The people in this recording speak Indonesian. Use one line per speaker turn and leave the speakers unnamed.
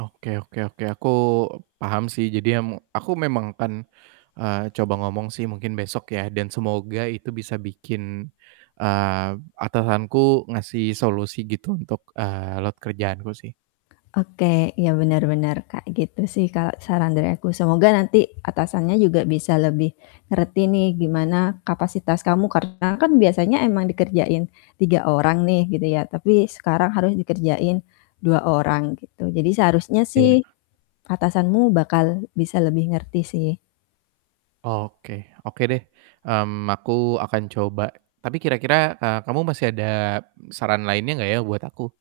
Oke oke oke aku paham sih, jadi em aku memang kan, eee, coba ngomong sih mungkin besok ya dan semoga itu bisa bikin, eee, atasanku ngasih solusi gitu untuk, eee, load kerjaanku sih.
Oke, ya bener bener kayak gitu sih kalo saran dari aku. Semoga nanti atasannya juga bisa lebih ngerti nih gimana kapasitas kamu karena kan biasanya emang dikerjain 3 orang nih gitu ya, tapi sekarang harus dikerjain 2 orang gitu, jadi seharusnya
Iya.
sih atasanmu bakal bisa lebih ngerti sih.
Oke, oke deh, mmm, aku akan coba, tapi kira-kira, eee, kamu masih ada saran lainnya gak ya buat aku?